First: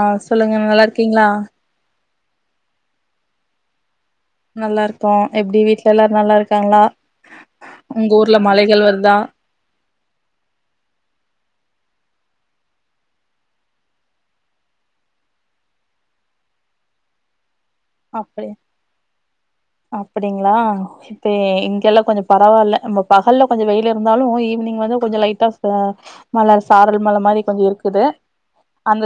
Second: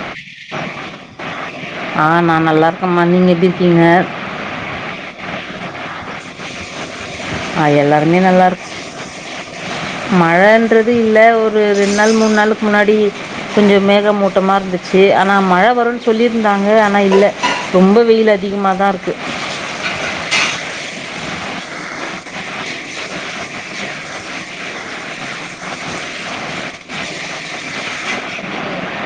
ஆ சொல்லுங்க நல்லா இருக்கீங்களா ஆ நான் நல்லா இருக்கேம்மா நீங்க எப்டி இருக்கீங்க நல்லா இருக்கோம் எப்டி வீட்ல எல்லாரும் நல்லா இருக்காங்களா ஆ எல்லாருமே உங்க ஊர்ல நல்லா இருக்கோம் மழைகள் வருதா மழைன்றது இல்ல ஒரு ரெண்டு நாள் மூணு நாளுக்கு முன்னாடி கொஞ்சம் மேகமூட்டமா இருந்துச்சு ஆனா மழை வரும்ன்னனு சொல்லியிருந்தாங்க ஆனா இல்லை ரொம்ப வெயில் அதிகமாதான் இருக்கு அப்டிங்களா இப்ப இங்கெல்லாம் கொஞ்சம் பரவால்ல நம்ம பகல்ல கொஞ்சம் வெயில் இருந்தாலும் ஈவினிங் வந்து கொஞ்சம் லைட்டா மழ சாரல் மழ மாதிரி கொஞ்சம் இருக்குது அந்த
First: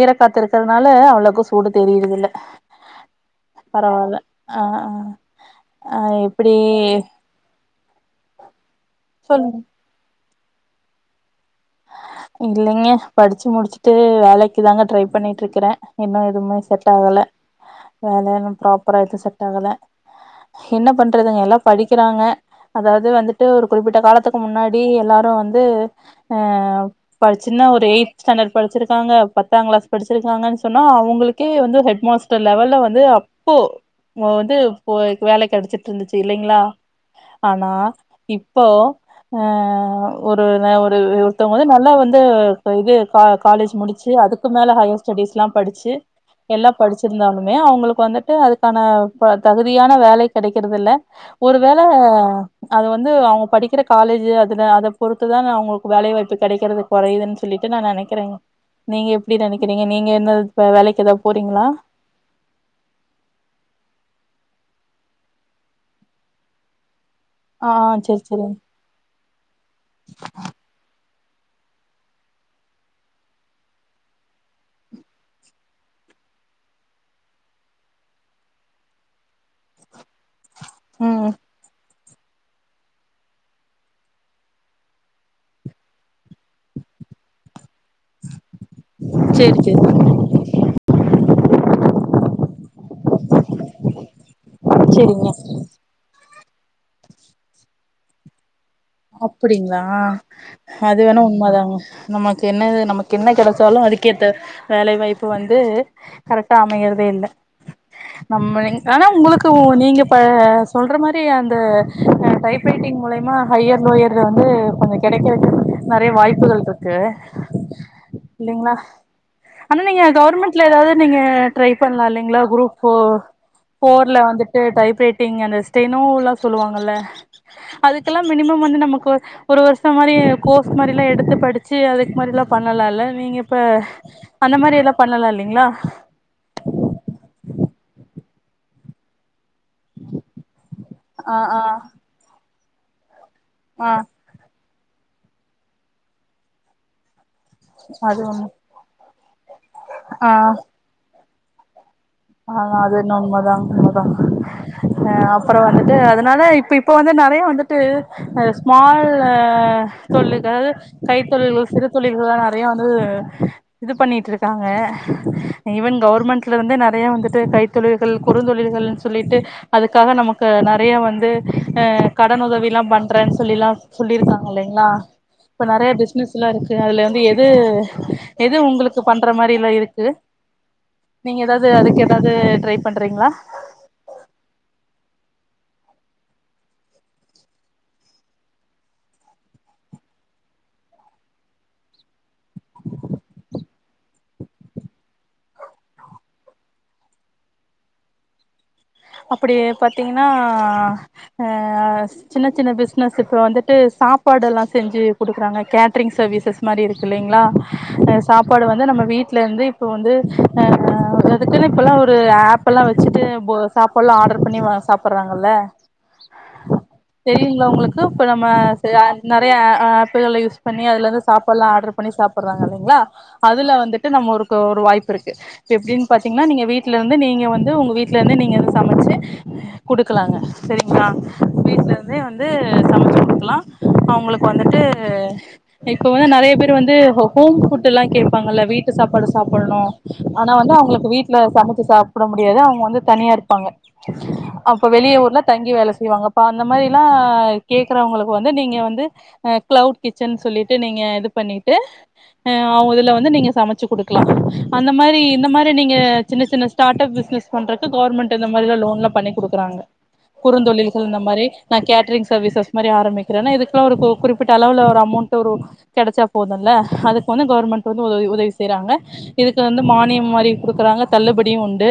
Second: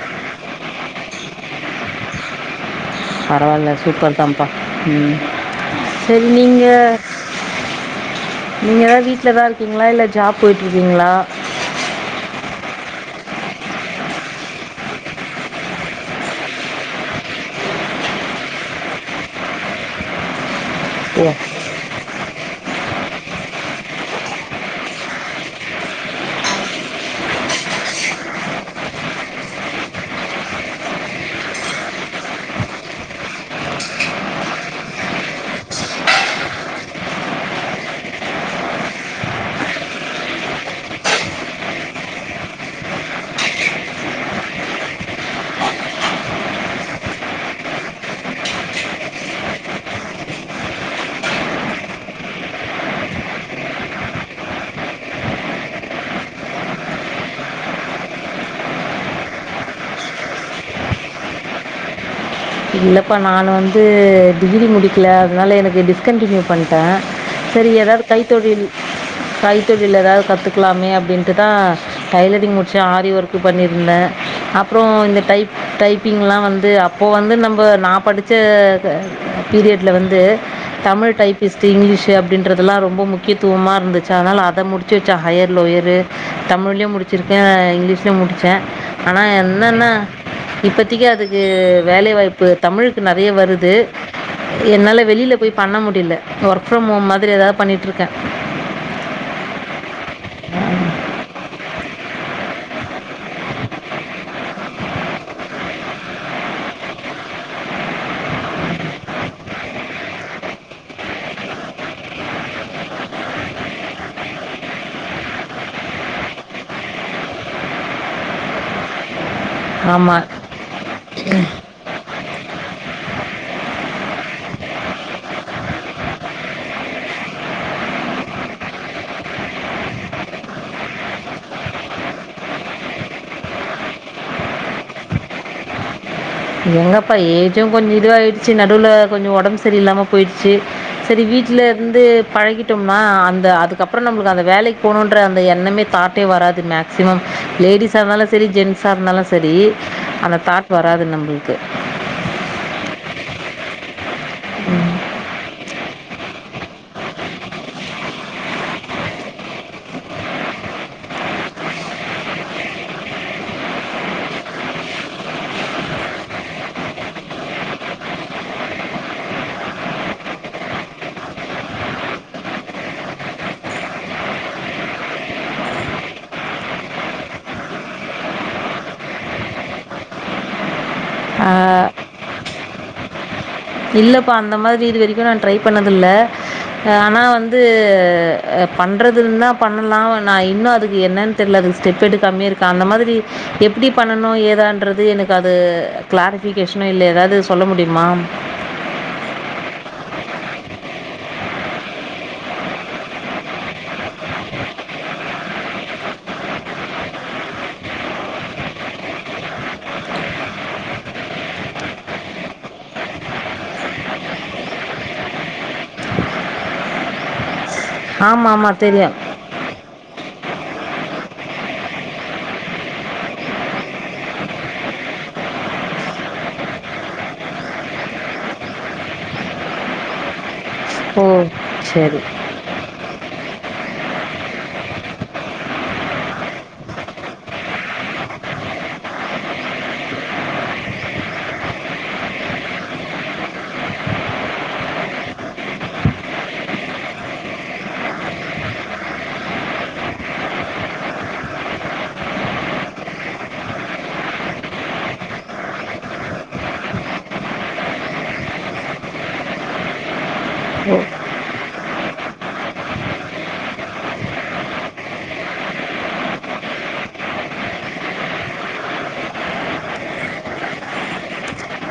ஈரக்காத்து இருக்கிறதுனால அவ்வளவுக்கும் சூடு தெரிரது இல்ல பரவால்ல சூப்பர் தாம்ப்பா ஆ ஆ ம் ஆ எப்டி நீங்க ஏதாது வீட்லதா சொல்லுங்க இருக்கீங்ளா இல்ல ஜாப் போயிட்டு இருக்கீங்ளா இல்லைங்க படிச்சு முடிச்சுட்டு வேலைக்கு தாங்க ட்ரை பண்ணிட்டு இருக்கறே இன்னு எதுமே செ ட்டாகல வேல எது ப்ராப்பரா எது செட் ஆகல என்ன ஓ பண்றதுங்க எல்லா படிக்கிறாங்க அதாவது வந்துட்டு ஒரு குறிப்பிட்ட காலத்துக்கு முன்னாடி எல்லாரு வந்து ஆ படிச்சுன்னா ஒரு எயி்த் ஸாண்டர்ட் படிச்சிருக்காங்க பத்தாங் கிளாஸ் படிச்சிருக்காங்கன் சொன்னா அவங்ளுக்கே வந்து ஹெட் மாஸ் டர் லெவல்ல வந்து அப்போ வந்து ப்ப வேல கெடைச்சிட்டு இருந்துச்சு இல்லைங்ளா ஆனா இப்போ ஆ ஒருங்க ஒரு ஒருத்தவ்ங்க வந்து ந ல்லா வந்து இது கா காலேஜ் முடிச்சு அதுக்கு மேல ஹையர் ஸ்டடிஸ்லா படிச்சு எல்லா படிச்சிருந்தாலுமே அவுங்களுக்கு வந்துட்டு அதுக்கான ப தகுதியான வேலை கிடைக்குறது இல்ல ஒரு வேள அது வந்து அவுங்க படிக்கிற காலேஜூ அதுல அத பொறுத்துதான அவுங்களுக்கு வேலை வாய்ப்பு கெடைக்குறது கொறையுதுன் சொல்லிட்டு நா நெனைக்கிறே நீங்க எப்டி நெனைக்கிறீங்க நீங்க எங்காது வேலைக்கு எதா போறீங்ளா இல்லப்பா நானு வந்து டிகிரி முடிக்கல அதனால எனக்கு டிஸ்கன்ட்டினியூ பண்ட்டே ஆ சரி ஆ ஏதாது சேரி சேரிங்க கைத்தொழில் கைத்தொழில் ஏதா கத்துக்கலாமே அப்டின்ட்டுதா டைலரிங் முட்ச்சே ஆரி ஒர்க்கு பண்ணிருந்தே அப்றோ இந்த டைப் டைப்பிங்லா வந்து அப்போ வந்து ம்போ நா படிச்ச அ பீரியட்ல வந்து தமிழ் ம் டைப்பிஸ்ட்டு இங்கிலீஷூ ப்டின்றதுலா ரொம்ப முக்கியத்துவமா இருந்துச்சு அதனால அத முடிச்சு வச்சே ஹையரு லோயரு தமிழ்ல முடிச் சுருக்கே இங்கிலீஷ் லயு முடிச்சே ஆனா சேரி சேரி என்னன்னா இப்பத்தக்கி அதுக்கு வேலை வாய்ப் பு தமிழுக்கு நெறைய வருது என்னால சேரிங்க வெளில போய் பண்ண முடில ஒர்க் ஃப்ரம் ஹோம் மாதிரி ஏதாது பண்ணிட்ருக்கே அப்டிங்ளா அது வேணா உண்ம தாங்க நமக்கு என்னது நமக்கு என்ன கெடைச்சாலு அதுக்கேத்த வேலை வாய்ப்பு வந்து கரெக்ட்டா அமையிறதே இல்ல நம்மலேங் ஆனா உங்களுக்கு நீங்க ப சொல்ற மாரி அந்த டைப்ரைட்டிங் மூலியமா ஹையர் லோயர்ல வந்து கொஞ்சோ கெடைக்கறக்கு நெறைய வாய்ப்புகள் இருக்கு இல்லைங்ளா ஆனா நீங்க ஆமாம் கவர்மெண் ட்ல ஏதாவ்து நீங்க ட்ரை பண்லா இல்லைங்களா குரூப் ஃபோர் ஃபோர்ல வந்துட்டு டைப் ரைட்டிங் அந்த ஸ்டெனோ ல்லா சொல்லுவாங்கல்ல அதுக் கெலா மினிமம் வந்து நமக்கு ஒரு வருஷ மாரி கோர்ஸ் மாரிலா எடுத்து படிச்சி அதுக்கு மாரிலா பண்ணலால்ல நீங்க இப்ப அந்த மாரிலா பண்ணலா இல்லைங்களா எங்கப்பா ஏஜு கொஞ்ச இதுவா ஆயிடுச்சு நடுவுல கொஞ்சோ ஒடம் பு சரி இல்லாம போயிடுச்சு சரி ஆ வீட்ல ஆ இருந்து பழகிட்டோமா அந்த ஆ அதுக்கப்றோ நம்மளுக்கு அந்த வேலைக்கு போனோன்ற அந்த எண்ணமே தாட்டே வராது மேக் சிமம் லேடிஸா அது இருந்தாலு ஒண்ணு சரி ஜென்ஸா இருந்தாலு சரி அந்த ஆ தாட் வராது நம்ளுக் கு ஆமா அது என்ன உண்மதா உண்மதா அ ப்பறோ வந்துட்டு அதனால இப்ப இப்ப வந்து நெறைய வந்துட்டு அ ஸ்மால்ல சொல்லுகள் கைத்தொழில்கள் சிறு தொழில்கள்லா நறையா வந்து இது பண்ணிட்ருக்காங்க ஈவன் கவுர்மெண்ட்லருந்தே ந றையா வந்துட்டு கைத்தொழில்கள் குறுந்தொழில்கள்ன் சொல்லிட்டு அதுக்காக நமக்கு நறைய வந்து அ கடன் உதவிலா பண்றேன் சொல்லிலா சொல்லிருக்காங்க இல்லைங்ளா? இப்ப நறையா பிஸ்னஸ்லா இருக்கு அதுல வந்து எது எது உங்குளுக்கு பண்ற மாரிலா இருக்கு? நீங்க எதாவ்து அதுக்கு எதாவ்து ட்ரைப் பண்றீங்ளா? இல்லப்பா அந்த மாரி இது வரைக்கு நா ட்ரை பண்ணதில்ல. அ ஆனா வந்து அ பண்றதில்னா பண்ணலாவ் நா இன்னு அதுக்கு என்னன் தெர்ல அதுக் ஸ்டெப் எடுக்காமே இருக்கா அந்த மாதிரி எப்பிடி பண்ணனு ஏதான்றது எனக்கு அது கிளாரிஃபிகேஷனோ இல்ல எதாது சொல்ல முடிமா? அப்பிடியே பாத்தீங்கன்னா அ ஸ் சின்ன சின்ன பிசினஸ் இப்ப வந்துட்டு சாப்பாடு எல்லா செஞ்சு குடுக்குறாங்க கேட்ரிங் சர்வீசஸ் மாரி இருக்கு இல்லைங்ளா? அ சாப்பாடு வந்து நம்ம வீட்லந்து இப்போ வந்து அ [unintelligible] அதுக்குனு இப்பெல்லா ஒரு ஆப்பெல்லா வெச்சுட்டு போ ஸ் சாப்பால்லா ஆட்ர் பண்ணி வா சாப்பறாங்கள்ல தெரிவிங்ளா உங்குளுக் கு இப்ப நம்ம ஆமாம் ஆமாம் செ யார் தெரியும் நறையா அ ஆப்பிளெல்லா யூஸ் பண்ணி அதுலந்து சாப்பாட்லா ஆட்ரு பண்ணி சாப்பட்றாங்க இல்லைங்ளா அதுல வந்துட்டு நம்ம ஒருக ஒரு வாய்ப்பு இருக்கு. இப்ப எப்டின் பாத்தீங்ன்னா நீங்க வீட்லருந்து நீங்க வந்து உங்க வீட்லந்தே நீங்க [unintelligible] சமச்சு குடுக்கலாங்க செரிங்ளா ஓ சரி வீட்லருந்தே வந்து ட்டு சமச்சு குடுக்கலா அவுங்களுக்கு வந்துட்டு அ இப்ப வந்து நெறைய பேரு வந்து ஹொ ஹோம் ஃபுட்டெல்லா கேப்பாங்கல்ல வீட்டு சாப்பாட சாப்படணு ஆனா வந்து அவுங்களுக்கு வீட்ல சமச்சு சாப்ட முடியாது அவுங்க வந்து தனியாருப்பாங்க. அப்ப வெளிய ஊர்ல தங்கி வேல செய்வாங்க அப்ப அந்த மாரில்லா கேக்கறவங்களுக்கு வந்து நீங்க வந்து அ கிளவுட் கிச்சன் சொல்லிட்டு நீங்க இது பண்ணிட்டு அ அவுங் இதுல வந்து நீங்க சமச்சு குடுக்கலா அந்த மாரி இந்த மாரி நீங்க சின்ன சின்ன ஸ் டாட்டப் பிசினஸ் பண்றக்கு கவுர்மெண்ட் இந்த மாரிலா லோன்லா பண்ணி குடுக்கறாங்க. குறுந்தொழில்கள் இந்த மாரி நா கேட்ரிங் சர்வீசஸ் மாரி ஆரம்பிக்கிறேன்னா இதுக்கெலா ஒரு கு குறிப்பிட்ட அளவுல ஒரு அமௌண் டொரு கெடைச்சா போதுல்ல அதுக்கு வந்து கவுர்மெண்ட் வந்து உதவ் உதவி செய்றாங்க. இதுக்கு வந்து மானியம் மாரி குடுக்கறாங்க தள்ளுபடியு உண்டு.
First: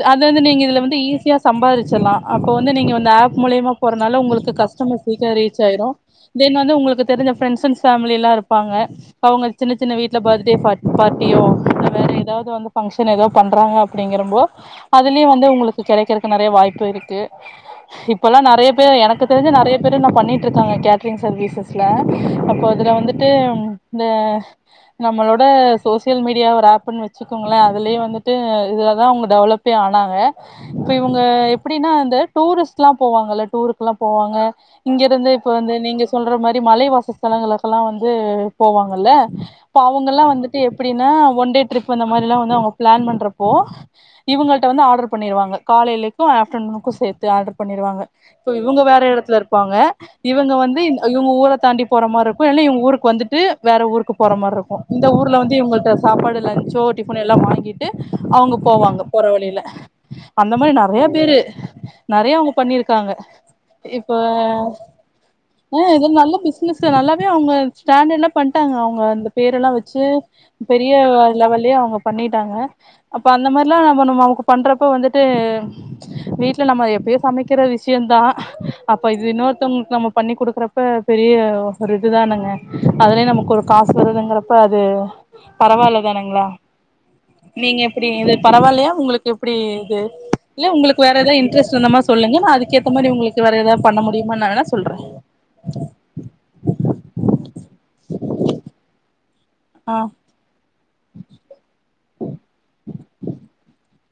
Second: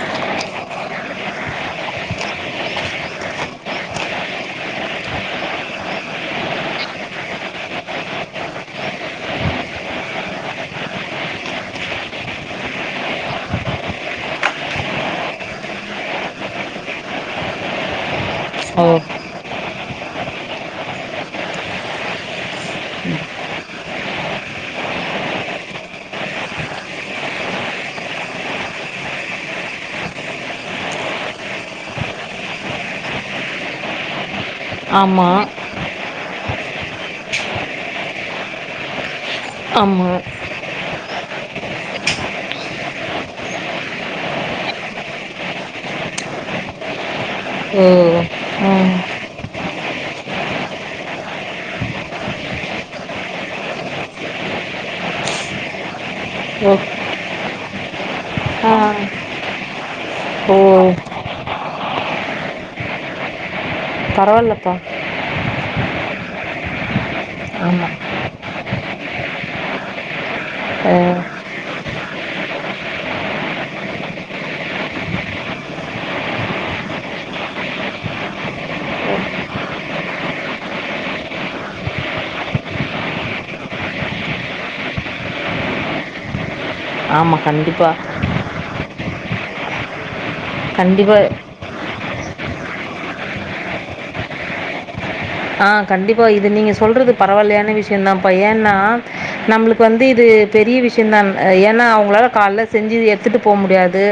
து அது வந்து நீங்க இதுல வந்து ஈஸியா சம்பாரிச்சிர்லா அப்போ வந்து நீங்கவ இந்த ஆப் மூலியமா போறனால உங்குளுக்கு கஸ்டமர்ஸ் குயிக்கா ரீச் ஆயிரு தென் வந்து உங்குளுக்கு தெரிஞ்ச ஃப்ரெண்ஸ் அண் ஃபேமிலி எல்லா இருப்பாங்க. அவுங்க சின்ன சின்ன வீட்ல பர்த்டே ஃவாட் பார்ட்டியோ இல்ல வேற எதாது வந்து பங்க்ஷன் எதோ பண்றாங்க அ ப்பிடிங்கிறம்போ அதுலியு வந்து உங்குளுக்கு கெடைக்கறக்கு நெறைய வாய்ப்பு இருக்கு. இப்பல்லா நறைய ஓ பேரு எனக்கு தெரிஞ்சு நறைய பேரு இன்னு பண்ணிட்ருக்காங்க கேட்ரிங் சர்வீசஸ் ச்ல அப்போ அதுல வந்துட்டு இந்த நம்மளோட சோசியல் மீடியா ஒரு ஆப்ன் வெச்சுக்கோங்களே அதுலியு வந்துட்டு இதுலதா அவுங்க டெவலப் பே ஆனாங்க இப்போ இவுங்க எப்டின்னா அந்த டூரிஸ்ட்லா போவாங்கல்ல டூருக்குலா போவாங்க இங்கிருந்து ஆமாம் இப்ப வந்து நீங்க சொல்ற மாரி மலைவாசஸ்தலங்களுக்கெல்லா வந்து போவாங்கல்ல ப்போ ஆமாம் அவுங்கெல்லா வந்து ட்டு எப்டின்னா ஒன்டே ட்ரிப்பு அந்த மாரில்லா வந்து அவுங்க பிளான் பண்றப்போ இவுங்கள்ட்ட வந்து ஆட்ரு பண்ணிருவாங்க காலைலிக்கு ஆஃப்டர்நூனுக்கு சேத்து ஆட்ரு ஓ பண்ணிருவாங்க. இப்போ இவுங்க ம் வேற எடத்துல இருப்பாங்க இவுங்க வந்து இந் இவுங்க ஊர தாண்டி போற மார்ருக்கு இல்லனா இவுங்க ஊருக்கு வந்துட்டு வேற ஊருக்கு போற மார்ருக்கு. இந்த ஊர்ல வந்து இவங்கட்ட சாப்பாடு ஓ லஞ்சோ டிஃபன் எல்லா வாங்கிட்டு அவங்க ஆ போவாங்க போற வழில அந்த ஓ மாரி நெறைய பேரு நெறைய அவ்ங்க பண்ணிருக்காங்க இப்ப பரவாயில்லப்பா அ இது நல்ல பிசினஸ் நல்லாவே அவங்க ஆமாம் ஸ்டாண்ட்லா பண்டாங்க அவ்ங்க அந்த பெயரெல்லா வெச்சு பெரிய லெவல்லயே அவ்ங்க பண்ணிட்டாங்க அப்ப அந்த மாரிலா நம்ம நம்ம அவக்கு பண்றப்ப வந்துட்டு வீட்ல நம்ம எப்பயோ சமைக்கிற விஷயந் தான் அப்ப இது இன்னொருத்தவங்ளுக்கு நம்ம பண்ணி குடுக்கறப் ப பெரிய ஒரு இதுதானானுங்க அதுலயே நமக்கு ஒரு காசு வருதுங்கிறப்ப அது பரவால்ல தானங்களா ஆமாம் நீங்க எப்டி கண்டிப்பாக இது பரவால்லையா உங்ளுக்கு எப்டி இது இல்ல உங்ளுக்கு வேற கண்டிப்பாக எதா இன்டரெஸ்ட் இருந்த மா சொல்லுங்க நா அதுக்கேத்த மாரி உங்ளுக்கு வேற ஏதாவது பண்ண முடியும நா வேணா சொல்ற ஆ கண்டிப்பா இது நீங்க சொல்றது பரவால்லையான விஷ்யந்தாப்பா ஏன்னா நம்ளுக்கு ஆ வந்து இது பெரிய விஷ்யந்தான் ஏனா அவங்களால கால்லா செஞ்சி எத்துட்டு போ முடியாது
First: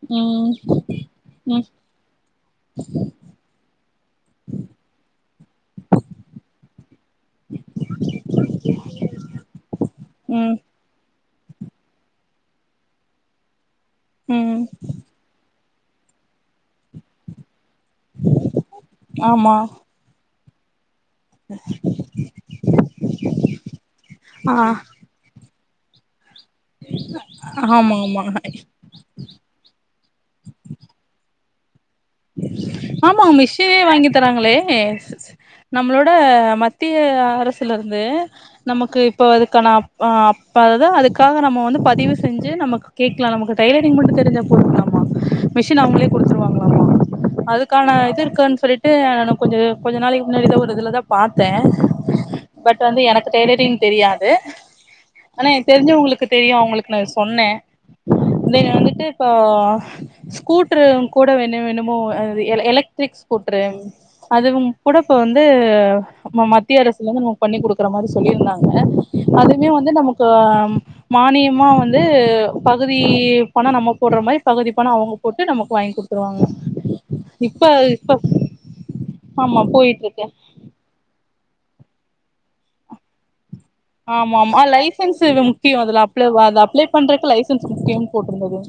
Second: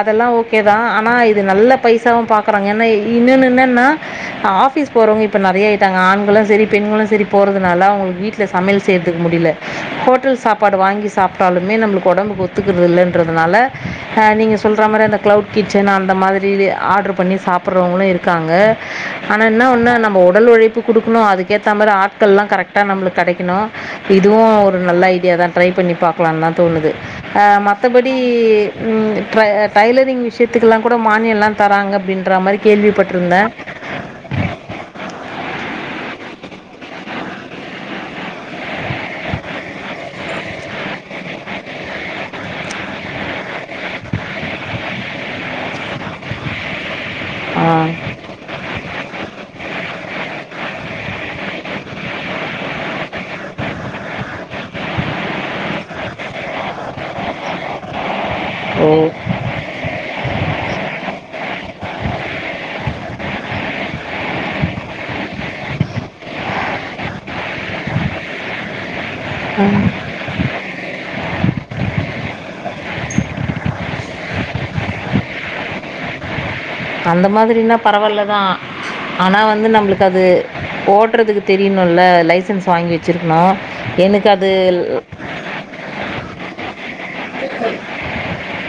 அதல்லா ம் ஓகேதா ஆனா இது ம் நல்லப் பைசாவு பாக்கறாங்க ஏனா இன்னோன்னு என்னன்னா ஆபிஸ் போறவங்க இப்ப நெறைய ஆயிட்டாங்க ஆண்களு செரி பெண்களு செரி போறதுனால அவங்களுக்கு வீட்ல் சமையல் செய்ற்துக்கு முடில ஹோட்டல் ம் சாப்பாடு வாங்கி சாப்ட்டாலுமே நம்ளுக்கு உடம்புக்கு ஒத்துக்கிறது இல்லைன்றதுனால அ நீங்க ம் சொல்ற மாரி அந்த கிளவுட் கிச்சன் அந்த மாதிரி ஆர்டரு பண்ணி சாப்பற்றவங்களு இருக்காங்க ஆனா ஆமா ன்னா ஒன்னா நம் ஒடல் உழைப்பு குடுக்கணு அதுக்கு ஏத்த மாரி ஆட்கள்லா கரெக்டா நம்ளுக் கெடைக்கணு இதுவு ஆ ஒரு நல்ல ஐடியா தான் ட்ரை பண்ணி பாக்கலான்னு தா தோணுது அ‌ ஆமா மத்தபடி ஆமா ம் ட்ரை டைலரிங் விஷயத்துக்கெல்லா கூட மானியல்லா தராங்க அப்டின் மாரி ஆமா கேள்விப்பட்டிருந்த மிஷினே வாங்கி தராங்களே நம்மளோட மத்திய அரசுலருந்து நமக்கு இப்ப அதுக்கான அப் அப்பதுதா அதுக்காக நம்ம வந்து பதிவு செஞ்சு நமக் கேக்கலா நமக்கு டைலரிங் மட்டு தெரிஞ்சா போதுங்கலாமா மிஷின் அவங்களே குடுத்துருவாங்களாமா ஆ அதுக்கான இது இருக்குகான சொல்லிட்டு நா கொஞ்ச கொஞ்ச நாளைக்கு முன்னாடிதா ஒரு இதுலதா பாத்தே பட் வந்து எனக்கு டைலரிங் தெரியாது ஆனா எனுக் தெரிஞ்சவங்களுக்கு தெரியு அவங்களுக்கு நா சொன்னே மின்ன ஓ வந்துட்டு இப்ப ஸ்கூட்டரு கூட வெணு வெணு மோ அது எலக்ட்ரிக் ஸ்கூட்டரு அதுவு கூடஇப்ப வந்து மத்திய அரசுலந்து நமக்கு பண்ணி குடுக்குற மாதிரி சொல்லியிருந்தாங்க அதுமே வந்து நமக்கு மானியமா வந்து பகுதி பணம் நம்ம போட்ற மாரி பகுதி பணம் அவ்ங்க போட்டு நமக்கு வாங்கி குத்துருவாங்க அந்த மாதிரின்னா பரவால்ல தா ஆனா ஆமா வந்து போயிட்டு நம்ளுக்கு அது இருக்கு ஓட்றதுக்கு தெரியணுல்ல லைசன்ஸ் வாங்கி வெச்சிருக்கணு ஆமா ஆமா லைசன்ஸ் முக்கியோ அதுல அப் அத அப்ளை பண்றக்கு லைசன்ஸ் முக்கியோன் போட்டிருந்தது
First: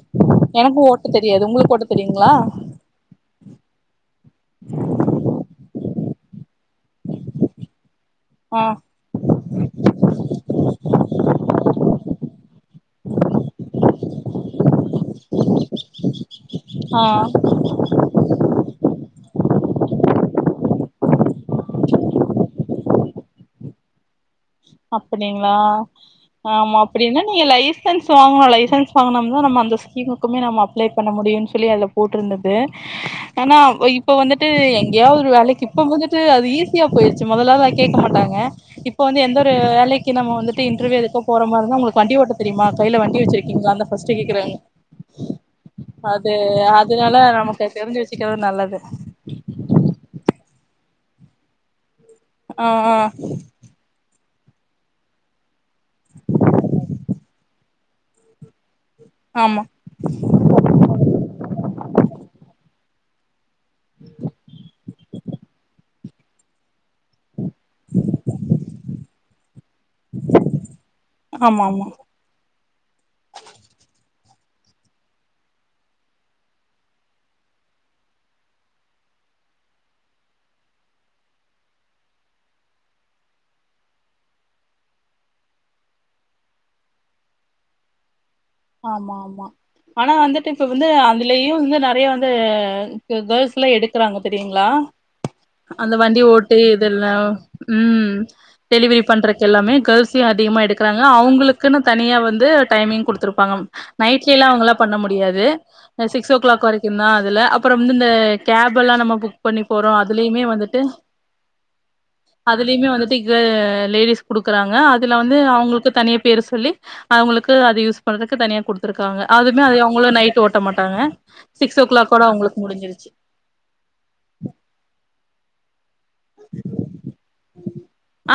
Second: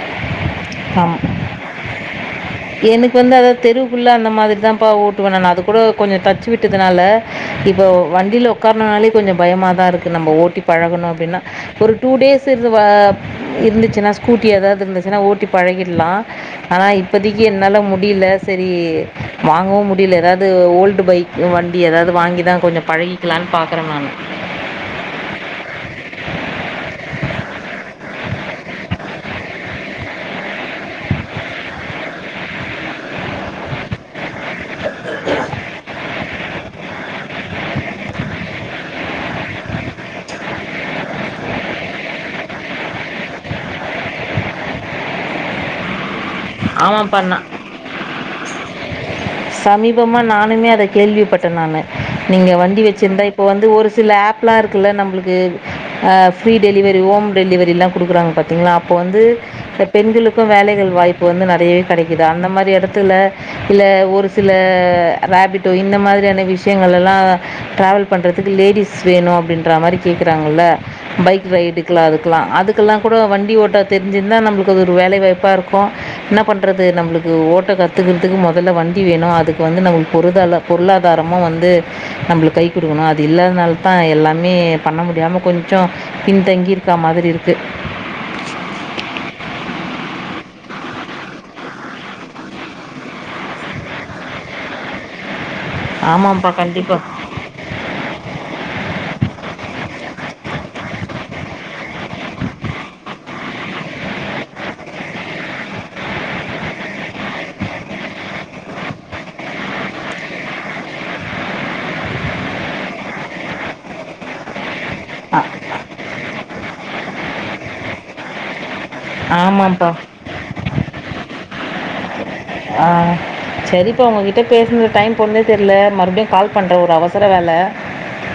எனக்கு ஓட்ட ஆமாம் தெரியாது உங்களுக்கு ஓட்ட தெரியுங்களா எனக்கு வந்து அதாவது தெருவுக்குள்ள அந்த மாதிரி தான்ப்பா ஓட்டுவேண் நான் அது கூட கொஞ்சம் டச்ச வி டுதனால இப்ப வண்டில ஆ உக்கார்னாலே கொஞ்சம் பயமா தா இருக்கு நம்ம ஓட்டி பழகணு அப்டின்னா ஒரு டூ டேஸ் இருந்து வா இருந்துச்சுன்னா ஸ்கூட்டி ஏதாவது இருந்துச்சுன்னா ஓட் பழகிற்றலா ஆனா ஆ இப்பதிக்கு என் எனால முடில செரி வாங்கவு முடில ஏதாது ஓல்டு பைக் வண்டி எதாது வாங்கி தா கொஞ்சம் பழகிக்கலான் பாக்கற நானு அப்படிங்ளா ஆமா அப்டின்னா நீங்க லைசன்ஸ் வாங்கணு லைசன்ஸ் வாங்கன தா நம்ம அந்த ஸ்கீமு எதுக்குமே நம்ப அப்ளை பண்ண முடியுன் சொல்லி அதுல போட்டிருந்தது ஆனா இப்ப வந்துட்டு எங்கேயாவது ஒரு வேலைக்கு இப்ப வந்துட்டு அது ஈஸியா போயிடுச்சு முதல்லா கேக்க மாட்டாங்க இப்போ வந்து எந்த ஒரு வேலைக்கு நம்ம வந்துட்டு இன்டர்வியு எதுக்கோ போற மாரி இருந்தா உங்களுக்கு வண்டி ஓட்ட தெரியுமா கையில வண்டி வச்சிருக்கீங்களா அதா ஃபஸ்ட் கேக்குறாங்க அது அதனால ஆமாம்ப்பா நான் நமக்கு தெரிஞ்சு வச்சுக்கிறது நல்லது சமீபமா நானுமே அத கேள்விப்பட்ட நானு நீங்க ஆ வண்டி ஆ வச்சிருந்தா இப்போ வந்து ஒரு சில ஆப் ப்லா இருக்குல நம்மளுக்கு ஃப்ரீ டெலிவரி ஹோம் டெலிவரில்லா கொடுக்குறாங்க பாத்தீங்ளா இப்போ வந்து ஆமா பெண்களுக்கு வேலைகள் வாய்ப்பு வந்து நெறையவே கிடைக்குது அந்த மாரி எடத்துல இல்ல ஒரு சில ரேபிட்டோ இந்த மாரியான விஷயங்கள் எல்லா டிராவல் பண்றதுக்கு லேடிஸ் வேணு அப்டின்ற மாரி கேக்குறாங்கல பைக் ஆமா ஆமா ரைடுக்குலா அதுக்கலா அதுக் குல்லா கூட வண்டி ஓட்ட தெரிஞ்சிருந்தா நம்மளுக்கு அது ஒரு வேலைவாய்ப்பா இருக்கு என்ன பண்றது நம்ளுக்கு ஓட்ட காத் துகுறதுக்கு மொதல வண் டி வேணு அதுக்கு வந்து நாங்க பொருதாள பொருளாதாரமா வந்து நம்பளுக்கு கை கொடுக்கணு அது இல்லனால தா எல்லாமே பண்ண முடியாம கொஞ்சோ பின்தங்கிருக்கா மாதிரி இருக்கு ஆமா ஆமா ஆனா வந்துட்டு இப்ப வந்து அதுலயு வந்து நெறைய வந்து கேள்ஸ்லா எடுக் இருக்கறாங்க தெரியுங்களா அந்த வண்டி ஆமாம்ப்பா ஓட்டு இதெல்லா கண்டிப்பாக ம் டெலிவரி பண்றக்கு எல்லாமே கேள்ஸையு அதிகமாக எடுக்கிறாங்க அவங்களுக்குன்னு தனியாக வந்து டைமிங் கொடுத்துருப் ப்பாங்க நைட்ல எல்லா அவங்களா பண்ண முடியாது சிக்ஸ் ஓ கிளாக் வரைக்கு தா அதுல அப்பறவந்து இந்த கேப் எல்லா நம்ம புக் பண்ணி போறோ அதுலயுமே வந்துட்டு அதுலயுமே வந்துட்டு க லேடிஸ் குடுக்குறாங்க அதுல வந்து ஆ அவங்களுக்கு தனிய பேரு சொல்லி அவங்களுக்கு அது யூஸ் பண்றதுக்கு தனியா கொடுத்துருக்காங்க அதுமே அது ஆமாம்ப்பா அவங்கள நைட் ஒர் ஓட்டமாட்டாங்க சிக்ஸ் ஓ கிளாக் ஓட அவங்களுக்கு ஆ முடிஞ்சிருச்சு சரிப்பா உங்ககிட்ட பேசன டைம் போனதே தெரில மறுபடியு கால் பண்ற ஒரு அவசர வேல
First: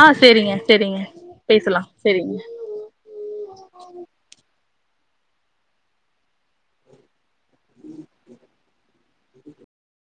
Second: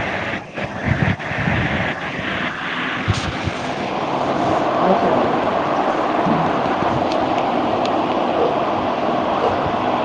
ஆ செரிங்க செரிங்க பேசலா செரிங்க